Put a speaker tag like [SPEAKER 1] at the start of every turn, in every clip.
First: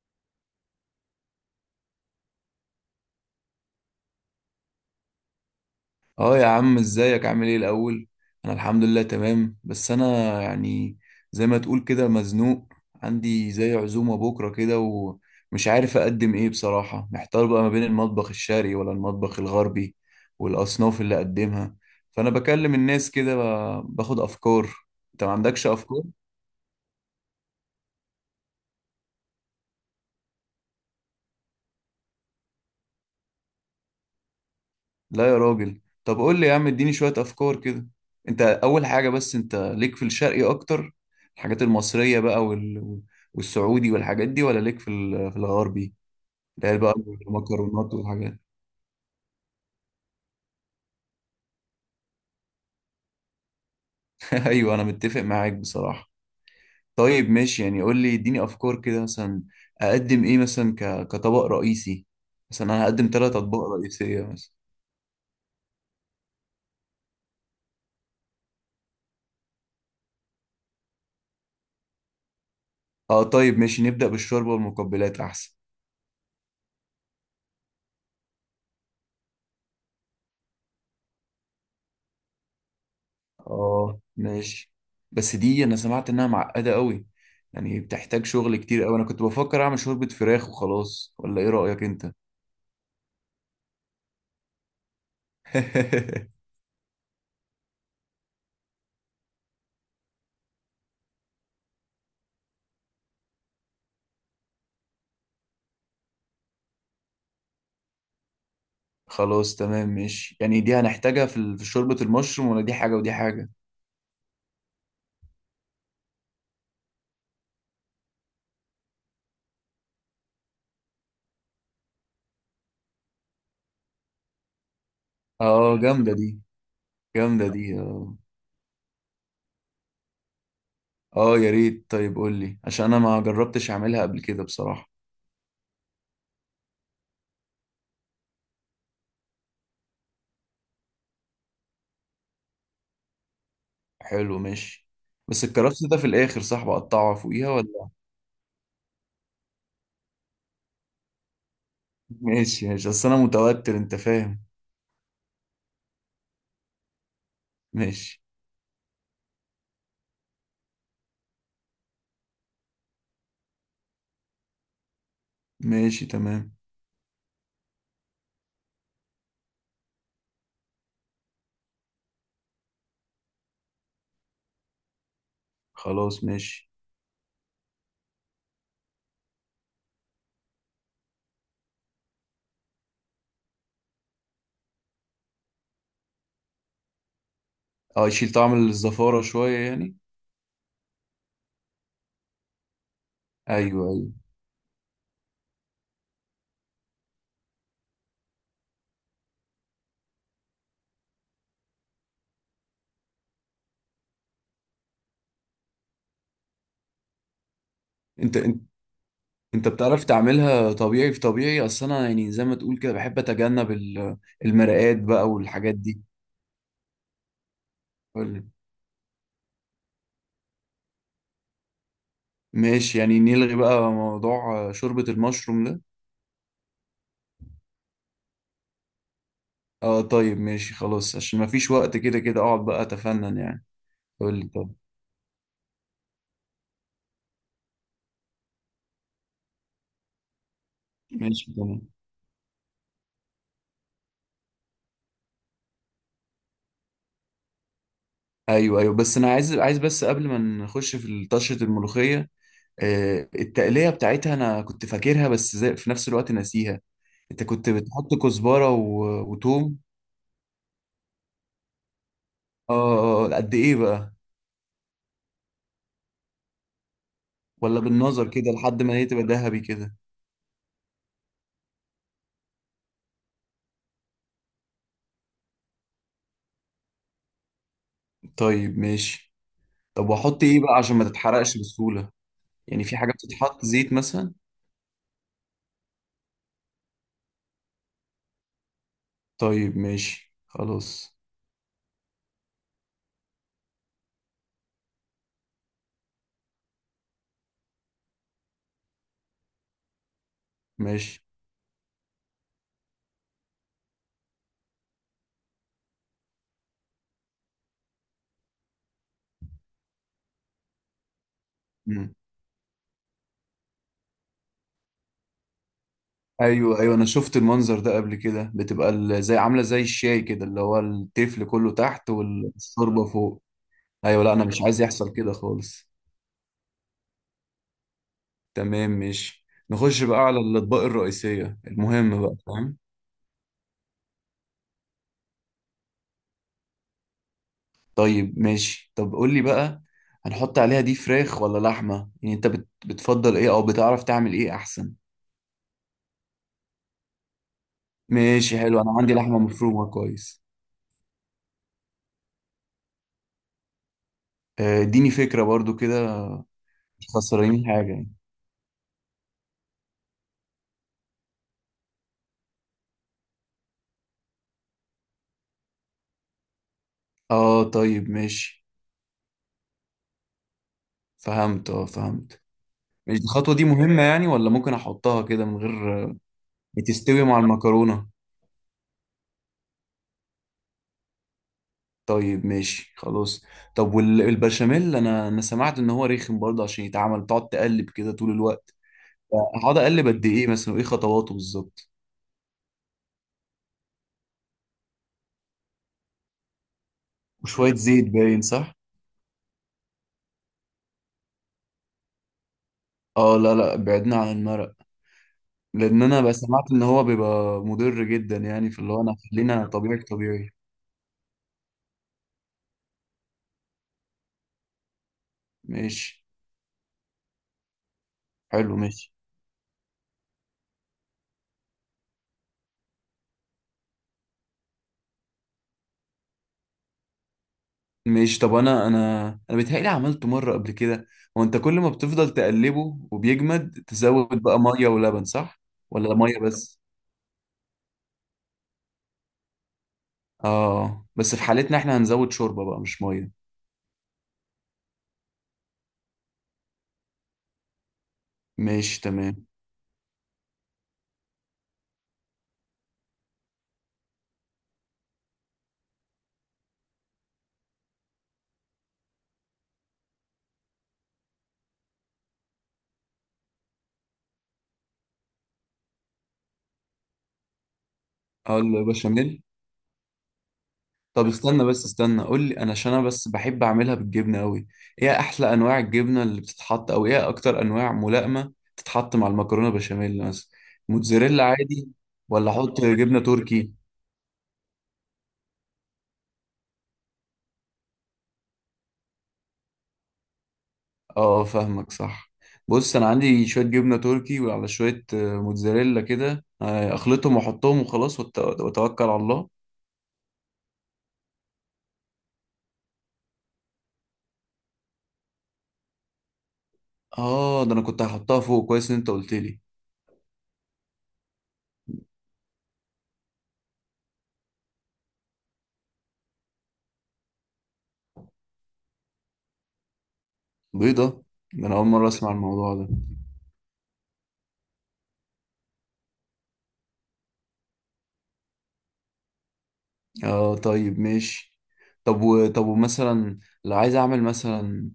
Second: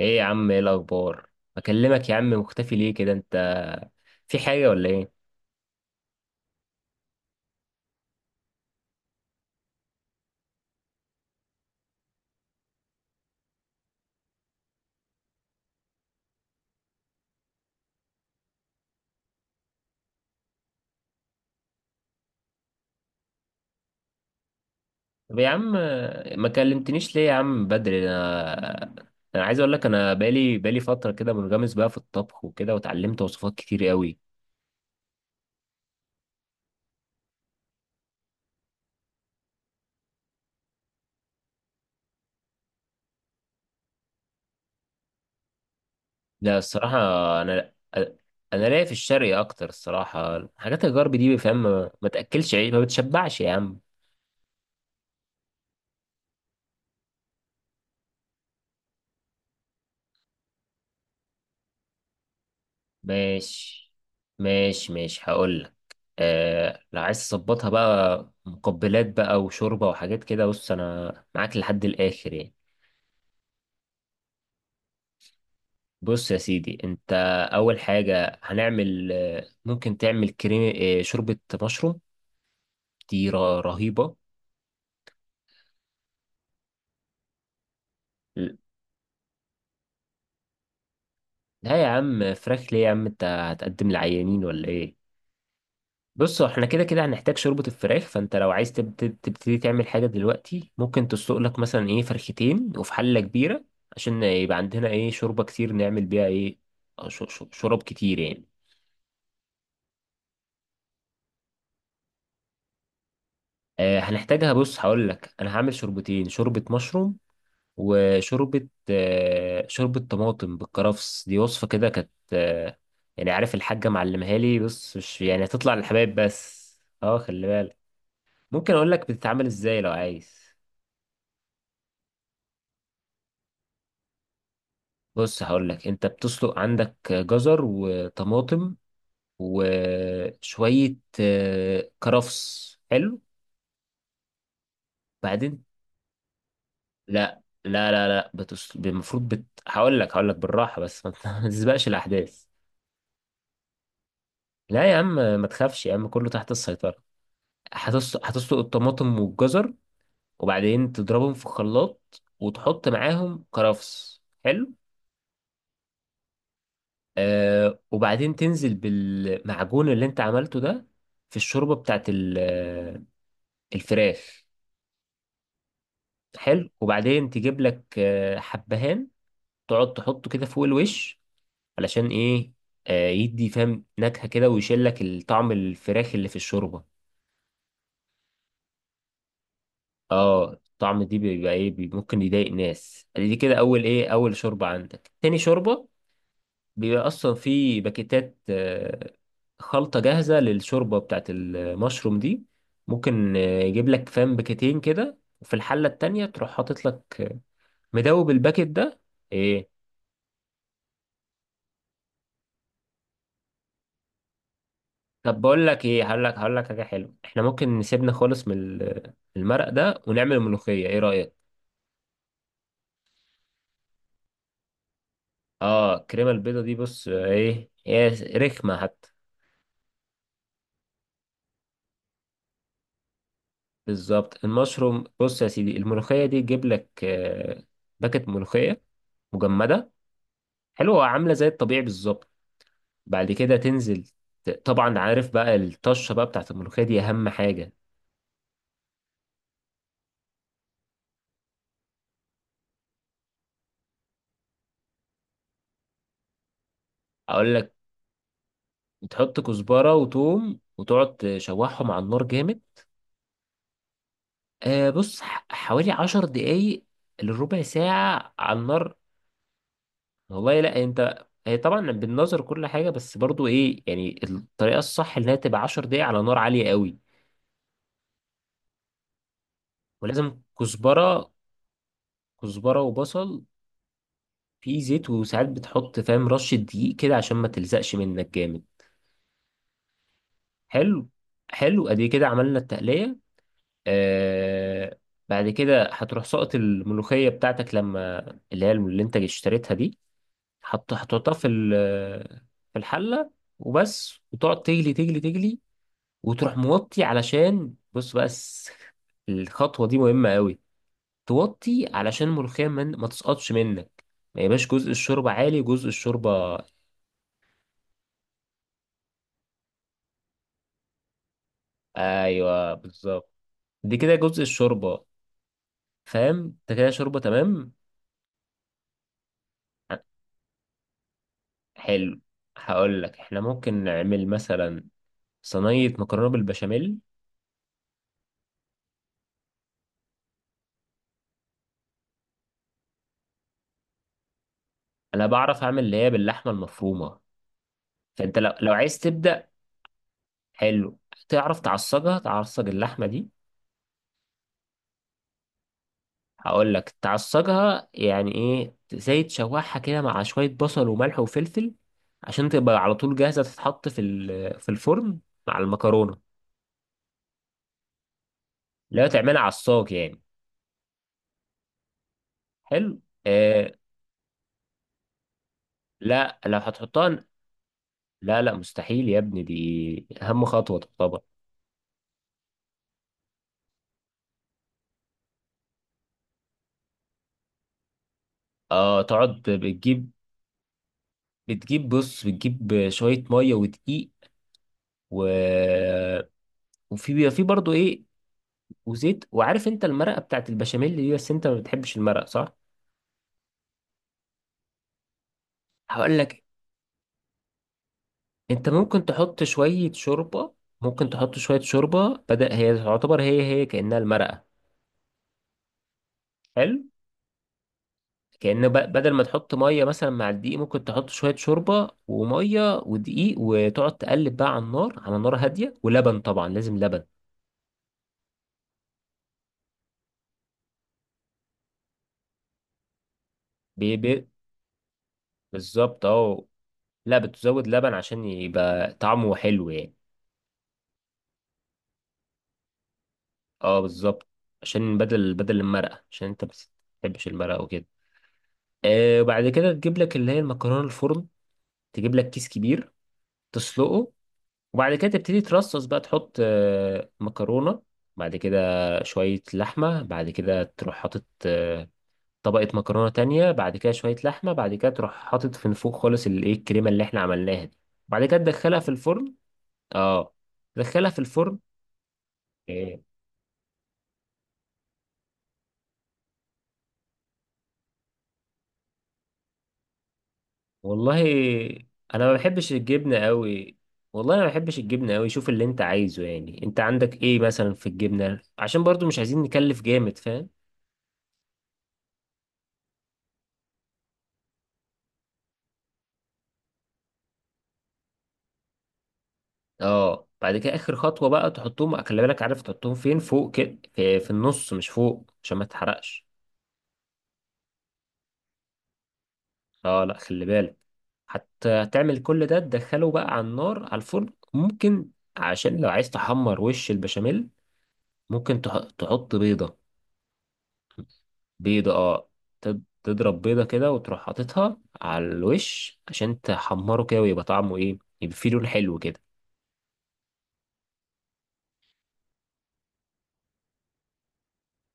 [SPEAKER 1] ايه يا عم، ايه الاخبار؟ اكلمك يا عم، مختفي ليه كده انت؟ في حاجه ولا ايه؟
[SPEAKER 2] اه يا عم ازيك؟ عامل ايه الاول؟ انا الحمد لله تمام، بس انا يعني زي ما تقول كده مزنوق. عندي زي عزومة بكرة كده ومش عارف اقدم ايه، بصراحة محتار بقى ما بين المطبخ الشرقي ولا المطبخ الغربي والاصناف اللي اقدمها. فانا بكلم الناس كده باخد افكار. انت ما
[SPEAKER 1] طب يا
[SPEAKER 2] عندكش
[SPEAKER 1] عم،
[SPEAKER 2] افكار؟
[SPEAKER 1] ما كلمتنيش ليه يا عم بدري انا؟ انا عايز اقول لك، انا بقالي فتره كده منغمس بقى في الطبخ وكده، وتعلمت وصفات كتير قوي.
[SPEAKER 2] لا يا راجل، طب قول لي يا عم اديني شوية افكار كده. انت اول حاجة بس، انت ليك في الشرقي اكتر، الحاجات المصرية بقى وال... والسعودي والحاجات دي، ولا ليك في في الغربي
[SPEAKER 1] لا،
[SPEAKER 2] ده بقى،
[SPEAKER 1] الصراحه انا
[SPEAKER 2] المكرونات والحاجات؟
[SPEAKER 1] انا لاقي في الشرقي اكتر الصراحه، حاجات الغرب دي فاهم، ما تاكلش عيش، ما بتشبعش يا عم.
[SPEAKER 2] ايوه انا متفق معاك بصراحة. طيب ماشي، يعني قول لي اديني افكار كده. مثلا اقدم ايه مثلا كطبق رئيسي؟ مثلا انا هقدم 3 اطباق
[SPEAKER 1] ماشي
[SPEAKER 2] رئيسية مثلا.
[SPEAKER 1] ماشي ماشي، هقول لك. آه، لو عايز تظبطها بقى مقبلات بقى وشوربة وحاجات كده، بص أنا معاك لحد الآخر يعني.
[SPEAKER 2] اه طيب ماشي، نبدأ بالشوربة والمقبلات احسن.
[SPEAKER 1] بص يا سيدي، أنت أول حاجة هنعمل ممكن تعمل كريم شوربة مشروم، دي
[SPEAKER 2] اه
[SPEAKER 1] رهيبة.
[SPEAKER 2] ماشي، بس دي انا سمعت انها معقدة قوي، يعني بتحتاج شغل كتير قوي. انا كنت بفكر اعمل شوربة فراخ وخلاص، ولا ايه
[SPEAKER 1] لا
[SPEAKER 2] رأيك
[SPEAKER 1] يا
[SPEAKER 2] انت؟
[SPEAKER 1] عم، فراخ ليه يا عم؟ أنت هتقدم لعيانين ولا إيه؟ بص، هو احنا كده كده هنحتاج شوربة الفراخ، فانت لو عايز تبتدي تعمل حاجة دلوقتي ممكن تسلق لك مثلا ايه فرختين وفي حلة كبيرة، عشان يبقى عندنا ايه شوربة كتير نعمل بيها ايه. شرب كتير يعني.
[SPEAKER 2] خلاص تمام ماشي، يعني دي هنحتاجها في في شوربة المشروم، ولا دي حاجة ودي حاجة؟
[SPEAKER 1] آه، هنحتاجها. بص هقول لك، انا هعمل شوربتين: شوربة مشروم، وشوربة شوربة طماطم بالكرفس. دي وصفة كده كانت. يعني عارف الحاجة معلمها لي، بص مش يعني هتطلع
[SPEAKER 2] اه جامدة
[SPEAKER 1] للحبايب
[SPEAKER 2] دي.
[SPEAKER 1] بس. اه، خلي
[SPEAKER 2] جامدة
[SPEAKER 1] بالك.
[SPEAKER 2] دي اه.
[SPEAKER 1] ممكن اقول لك بتتعمل ازاي لو عايز.
[SPEAKER 2] اه يا ريت، طيب قول لي عشان انا ما جربتش اعملها قبل كده بصراحة.
[SPEAKER 1] بص هقول لك، انت بتسلق عندك جزر وطماطم وشوية كرفس حلو،
[SPEAKER 2] حلو ماشي. بس
[SPEAKER 1] بعدين.
[SPEAKER 2] الكرفس ده في الاخر صح بقطعه
[SPEAKER 1] لا
[SPEAKER 2] فوقيها، ولا
[SPEAKER 1] لا لا لا بتس... المفروض بت... هقول لك بالراحة، بس ما ت- ما تسبقش الأحداث.
[SPEAKER 2] ماشي ماشي، اصل انا متوتر انت فاهم.
[SPEAKER 1] لا يا عم، ما تخافش يا عم، كله تحت السيطرة.
[SPEAKER 2] ماشي.
[SPEAKER 1] هتسلق الطماطم والجزر، وبعدين تضربهم في خلاط وتحط معاهم كرفس حلو.
[SPEAKER 2] ماشي تمام.
[SPEAKER 1] وبعدين تنزل بالمعجون اللي انت عملته ده في الشوربة بتاعت الفراخ.
[SPEAKER 2] خلاص
[SPEAKER 1] حلو،
[SPEAKER 2] ماشي.
[SPEAKER 1] وبعدين تجيب لك حبهان، تقعد تحطه كده فوق الوش. علشان ايه؟ يدي فاهم نكهة كده، ويشيل لك الطعم الفراخ اللي في الشوربة.
[SPEAKER 2] اه يشيل طعم الزفارة شوية يعني.
[SPEAKER 1] اه، الطعم دي بيبقى ايه ممكن يضايق ناس. دي كده اول
[SPEAKER 2] ايوه
[SPEAKER 1] ايه
[SPEAKER 2] ايوه.
[SPEAKER 1] اول شوربة عندك. تاني شوربة بيبقى اصلا في باكيتات خلطة جاهزة للشوربة بتاعت المشروم دي. ممكن يجيب لك فاهم باكيتين كده، وفي الحلة التانية تروح حاطط لك مدوب
[SPEAKER 2] انت
[SPEAKER 1] الباكيت ده. إيه،
[SPEAKER 2] انت بتعرف تعملها طبيعي في طبيعي؟ اصل انا يعني زي ما تقول كده بحب اتجنب المرقات بقى
[SPEAKER 1] طب بقول
[SPEAKER 2] والحاجات
[SPEAKER 1] لك
[SPEAKER 2] دي.
[SPEAKER 1] ايه، هقول لك حاجه حلوه، احنا ممكن نسيبنا
[SPEAKER 2] قولي.
[SPEAKER 1] خالص من المرق ده ونعمل الملوخيه، ايه رايك؟
[SPEAKER 2] ماشي يعني، نلغي بقى موضوع شوربة المشروم ده.
[SPEAKER 1] اه، الكريمه البيضه دي بص ايه هي رخمه حتى.
[SPEAKER 2] اه طيب ماشي خلاص، عشان ما فيش وقت كده كده اقعد بقى اتفنن يعني. قول
[SPEAKER 1] بالظبط
[SPEAKER 2] لي طب.
[SPEAKER 1] المشروم. بص يا سيدي، الملوخيه دي تجيب لك باكت ملوخيه مجمده حلوه عامله زي
[SPEAKER 2] ماشي
[SPEAKER 1] الطبيعي
[SPEAKER 2] تمام.
[SPEAKER 1] بالظبط. بعد كده تنزل، طبعا عارف بقى الطشه بقى بتاعت الملوخيه دي اهم حاجه.
[SPEAKER 2] ايوه ايوه، بس انا عايز، عايز بس قبل ما نخش في طشة الملوخية، التقلية بتاعتها أنا كنت فاكرها بس زي في نفس الوقت ناسيها. أنت
[SPEAKER 1] اقول
[SPEAKER 2] كنت
[SPEAKER 1] لك:
[SPEAKER 2] بتحط كزبرة و...
[SPEAKER 1] تحط
[SPEAKER 2] وتوم.
[SPEAKER 1] كزبره وتوم وتقعد تشوحهم على النار جامد.
[SPEAKER 2] قد إيه بقى؟
[SPEAKER 1] بص حوالي 10 دقايق لربع
[SPEAKER 2] ولا بالنظر
[SPEAKER 1] ساعة
[SPEAKER 2] كده
[SPEAKER 1] على
[SPEAKER 2] لحد ما
[SPEAKER 1] النار.
[SPEAKER 2] هي تبقى ذهبي كده؟
[SPEAKER 1] والله لا، انت هي طبعا بالنظر كل حاجة، بس برضو ايه يعني الطريقة الصح انها تبقى 10 دقايق على نار عالية قوي.
[SPEAKER 2] طيب ماشي. طب
[SPEAKER 1] ولازم
[SPEAKER 2] وأحط إيه بقى عشان ما
[SPEAKER 1] كزبرة.
[SPEAKER 2] تتحرقش بسهولة؟
[SPEAKER 1] كزبرة
[SPEAKER 2] يعني في حاجة
[SPEAKER 1] وبصل.
[SPEAKER 2] بتتحط زيت مثلا؟
[SPEAKER 1] في زيت، وساعات بتحط فاهم رشة دقيق كده عشان ما تلزقش منك جامد.
[SPEAKER 2] طيب ماشي
[SPEAKER 1] حلو.
[SPEAKER 2] خلاص.
[SPEAKER 1] حلو، ادي كده عملنا التقلية. آه بعد كده هتروح سقط الملوخية بتاعتك، لما اللي انت اشتريتها دي،
[SPEAKER 2] ماشي.
[SPEAKER 1] هتحطها في في الحلة وبس، وتقعد تجلي تجلي تجلي، وتروح موطي. علشان بص بس، الخطوة دي مهمة قوي، توطي
[SPEAKER 2] مم.
[SPEAKER 1] علشان الملوخية من ما تسقطش منك، ما يبقاش جزء الشوربة عالي وجزء الشوربة.
[SPEAKER 2] ايوه ايوه انا شفت المنظر ده قبل كده، بتبقى زي عامله زي الشاي كده، اللي هو التفل كله تحت
[SPEAKER 1] ايوه
[SPEAKER 2] والشوربه
[SPEAKER 1] بالظبط،
[SPEAKER 2] فوق.
[SPEAKER 1] دي كده
[SPEAKER 2] ايوه لا
[SPEAKER 1] جزء
[SPEAKER 2] انا مش عايز
[SPEAKER 1] الشوربة
[SPEAKER 2] يحصل كده خالص.
[SPEAKER 1] فاهم. انت كده شوربة تمام.
[SPEAKER 2] تمام ماشي، نخش بقى على الأطباق الرئيسية
[SPEAKER 1] حلو،
[SPEAKER 2] المهم بقى فاهم.
[SPEAKER 1] هقول لك احنا ممكن نعمل مثلا صينية مكرونة بالبشاميل.
[SPEAKER 2] طيب ماشي، طب قول لي بقى، هنحط عليها دي فراخ ولا لحمة؟ يعني انت بتفضل ايه او بتعرف تعمل ايه احسن؟
[SPEAKER 1] انا بعرف اعمل اللي هي باللحمة المفرومة. فانت لو
[SPEAKER 2] ماشي
[SPEAKER 1] لو
[SPEAKER 2] حلو، انا
[SPEAKER 1] عايز
[SPEAKER 2] عندي لحمة
[SPEAKER 1] تبدأ،
[SPEAKER 2] مفرومة كويس.
[SPEAKER 1] حلو، تعرف تعصجها؟ تعصج اللحمة دي.
[SPEAKER 2] اديني فكرة برضو كده.
[SPEAKER 1] هقول لك
[SPEAKER 2] مش خسرانين حاجة
[SPEAKER 1] تعصجها،
[SPEAKER 2] يعني؟
[SPEAKER 1] يعني ايه زي تشوحها كده مع شوية بصل وملح وفلفل، عشان تبقى على طول جاهزة تتحط في في الفرن مع المكرونة.
[SPEAKER 2] اه طيب ماشي.
[SPEAKER 1] لا، تعملها عصاج يعني.
[SPEAKER 2] فهمت اه فهمت.
[SPEAKER 1] حلو.
[SPEAKER 2] ماشي الخطوة دي
[SPEAKER 1] آه
[SPEAKER 2] مهمة يعني، ولا ممكن احطها كده من غير؟
[SPEAKER 1] لا، لو
[SPEAKER 2] بتستوي
[SPEAKER 1] هتحطها،
[SPEAKER 2] مع المكرونة؟
[SPEAKER 1] لا لا مستحيل يا ابني، دي أهم خطوة تعتبر.
[SPEAKER 2] طيب ماشي خلاص. طب والبشاميل، انا سمعت ان هو رخم برضه، عشان يتعمل تقعد تقلب كده طول الوقت؟
[SPEAKER 1] اه، تقعد
[SPEAKER 2] هقعد اقلب
[SPEAKER 1] بتجيب
[SPEAKER 2] قد ايه مثلا؟ وايه خطواته
[SPEAKER 1] بتجيب
[SPEAKER 2] بالظبط؟
[SPEAKER 1] بص بتجيب شوية مية ودقيق، و وفي بيبقى في برضه
[SPEAKER 2] وشوية
[SPEAKER 1] ايه،
[SPEAKER 2] زيت باين صح؟
[SPEAKER 1] وزيت. وعارف انت المرقه بتاعت البشاميل دي، بس انت ما بتحبش المرقه صح.
[SPEAKER 2] اه لا لا، بعدنا عن المرق، لان
[SPEAKER 1] هقول
[SPEAKER 2] انا بقى
[SPEAKER 1] لك
[SPEAKER 2] سمعت ان هو بيبقى مضر جدا
[SPEAKER 1] انت
[SPEAKER 2] يعني، في اللي هو
[SPEAKER 1] ممكن
[SPEAKER 2] انا
[SPEAKER 1] تحط
[SPEAKER 2] خلينا
[SPEAKER 1] شويه
[SPEAKER 2] طبيعي طبيعي.
[SPEAKER 1] شوربه. ممكن تحط شويه شوربه بدل، هي تعتبر هي كانها المرقه.
[SPEAKER 2] ماشي
[SPEAKER 1] حلو. كأن
[SPEAKER 2] حلو. ماشي
[SPEAKER 1] بدل ما تحط ميه مثلا مع الدقيق، ممكن تحط شويه شوربه وميه ودقيق، وتقعد تقلب بقى على النار، على نار هاديه، ولبن طبعا لازم لبن.
[SPEAKER 2] ماشي، طب انا انا بيتهيألي عملته مرة قبل كده. هو انت كل ما بتفضل تقلبه وبيجمد
[SPEAKER 1] بي بي
[SPEAKER 2] تزود بقى مية ولبن صح؟
[SPEAKER 1] بالظبط
[SPEAKER 2] ولا مية
[SPEAKER 1] اه.
[SPEAKER 2] بس؟
[SPEAKER 1] لا، بتزود لبن عشان يبقى طعمه حلو يعني.
[SPEAKER 2] اه، بس في حالتنا احنا هنزود شوربة بقى مش مية.
[SPEAKER 1] اه بالظبط، عشان بدل المرقه، عشان انت بس تحبش المرقة وكده.
[SPEAKER 2] ماشي تمام.
[SPEAKER 1] وبعد كده تجيب لك اللي هي المكرونه الفرن، تجيب لك كيس كبير تسلقه، وبعد كده تبتدي ترصص بقى، تحط مكرونه، بعد كده شويه لحمه، بعد كده تروح حاطط طبقه مكرونه تانية، بعد كده شويه لحمه، بعد كده تروح حاطط في فوق خالص الكريمه اللي احنا عملناها دي، بعد كده
[SPEAKER 2] اقول له
[SPEAKER 1] تدخلها في
[SPEAKER 2] بشاميل.
[SPEAKER 1] الفرن. اه، تدخلها في
[SPEAKER 2] طب
[SPEAKER 1] الفرن
[SPEAKER 2] استنى بس استنى، قول لي انا عشان
[SPEAKER 1] آه،
[SPEAKER 2] انا بس بحب اعملها بالجبنة قوي. ايه احلى انواع الجبنة اللي بتتحط؟ او ايه اكتر انواع ملائمة تتحط مع المكرونة بشاميل مثلا؟
[SPEAKER 1] والله
[SPEAKER 2] موتزاريلا عادي،
[SPEAKER 1] انا ما
[SPEAKER 2] ولا
[SPEAKER 1] بحبش
[SPEAKER 2] احط
[SPEAKER 1] الجبنه
[SPEAKER 2] جبنة تركي؟
[SPEAKER 1] قوي. والله انا ما بحبش الجبنه قوي. شوف اللي انت عايزه يعني، انت عندك ايه مثلا في الجبنه، عشان برضو مش عايزين نكلف جامد فاهم.
[SPEAKER 2] اه فاهمك صح. بص انا عندي شوية جبنة تركي وعلى شوية موتزاريلا كده، اخلطهم واحطهم وخلاص، واتوكل على الله.
[SPEAKER 1] اه، بعد كده اخر خطوه بقى تحطهم، خلي بالك عارف تحطهم فين؟ فوق كده في النص، مش فوق، عشان ما تحرقش.
[SPEAKER 2] اه، ده انا كنت هحطها فوق، كويس ان انت قلت لي.
[SPEAKER 1] اه لا، خلي بالك. حتى هتعمل كل ده تدخله بقى على النار، على الفرن ممكن. عشان لو عايز تحمر وش البشاميل، ممكن تحط بيضه.
[SPEAKER 2] بيضة؟ ده أنا أول
[SPEAKER 1] بيضة
[SPEAKER 2] مرة أسمع الموضوع ده.
[SPEAKER 1] تضرب بيضة كده وتروح حاططها على الوش عشان تحمره كده، ويبقى طعمه ايه، يبقى فيه لون حلو كده.
[SPEAKER 2] آه طيب ماشي. طب ومثلا لو عايز أعمل مثلا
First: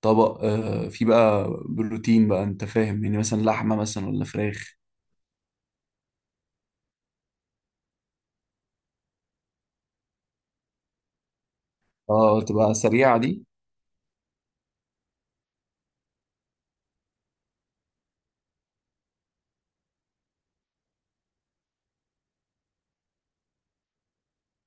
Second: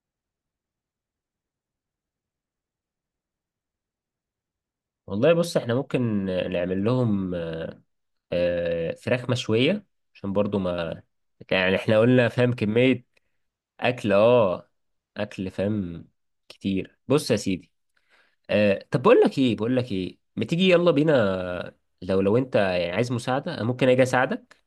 [SPEAKER 2] طبق آه فيه بقى بروتين بقى، أنت فاهم، يعني مثلا لحمة مثلا ولا فراخ؟
[SPEAKER 1] والله بص احنا ممكن نعمل لهم فراخ مشوية، عشان برضو ما يعني احنا قلنا
[SPEAKER 2] آه
[SPEAKER 1] فاهم
[SPEAKER 2] تبقى
[SPEAKER 1] كمية
[SPEAKER 2] سريعة دي.
[SPEAKER 1] اكل. اه، اكل فاهم كتير. بص يا سيدي، طب بقول لك ايه ما تيجي يلا بينا. لو انت يعني عايز مساعدة، أنا ممكن اجي اساعدك،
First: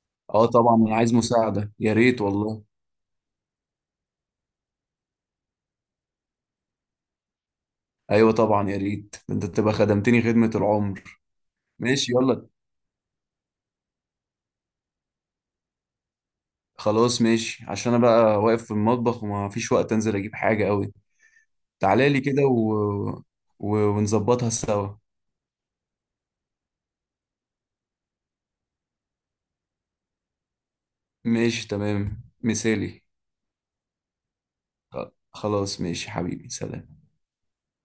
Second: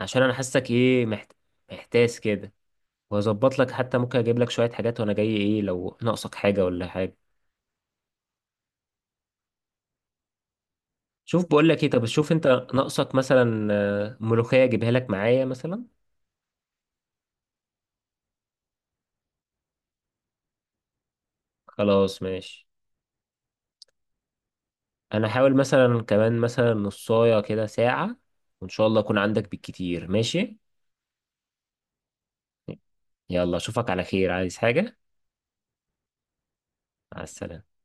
[SPEAKER 1] عشان انا
[SPEAKER 2] آه
[SPEAKER 1] حاسك
[SPEAKER 2] طبعا أنا عايز مساعدة، يا
[SPEAKER 1] محتاس
[SPEAKER 2] ريت
[SPEAKER 1] كده.
[SPEAKER 2] والله.
[SPEAKER 1] واظبط لك حتى ممكن اجيب لك شوية حاجات وانا جاي، ايه لو ناقصك حاجة ولا حاجة.
[SPEAKER 2] أيوة طبعا يا ريت، ده أنت تبقى خدمتني خدمة العمر.
[SPEAKER 1] شوف بقول لك ايه، طب
[SPEAKER 2] ماشي
[SPEAKER 1] شوف انت
[SPEAKER 2] يلا.
[SPEAKER 1] ناقصك مثلا ملوخية اجيبها لك معايا مثلا.
[SPEAKER 2] خلاص ماشي، عشان أنا بقى واقف في المطبخ وما فيش وقت أنزل أجيب حاجة أوي. تعالى لي
[SPEAKER 1] خلاص
[SPEAKER 2] كده
[SPEAKER 1] ماشي.
[SPEAKER 2] و... و... ونظبطها سوا.
[SPEAKER 1] انا هحاول مثلا كمان مثلا نصاية كده ساعة، وان شاء الله اكون عندك بالكتير ماشي.
[SPEAKER 2] ماشي تمام مثالي.
[SPEAKER 1] يلا، اشوفك على خير. عايز حاجة؟
[SPEAKER 2] خلاص ماشي حبيبي، سلام.
[SPEAKER 1] مع السلامة.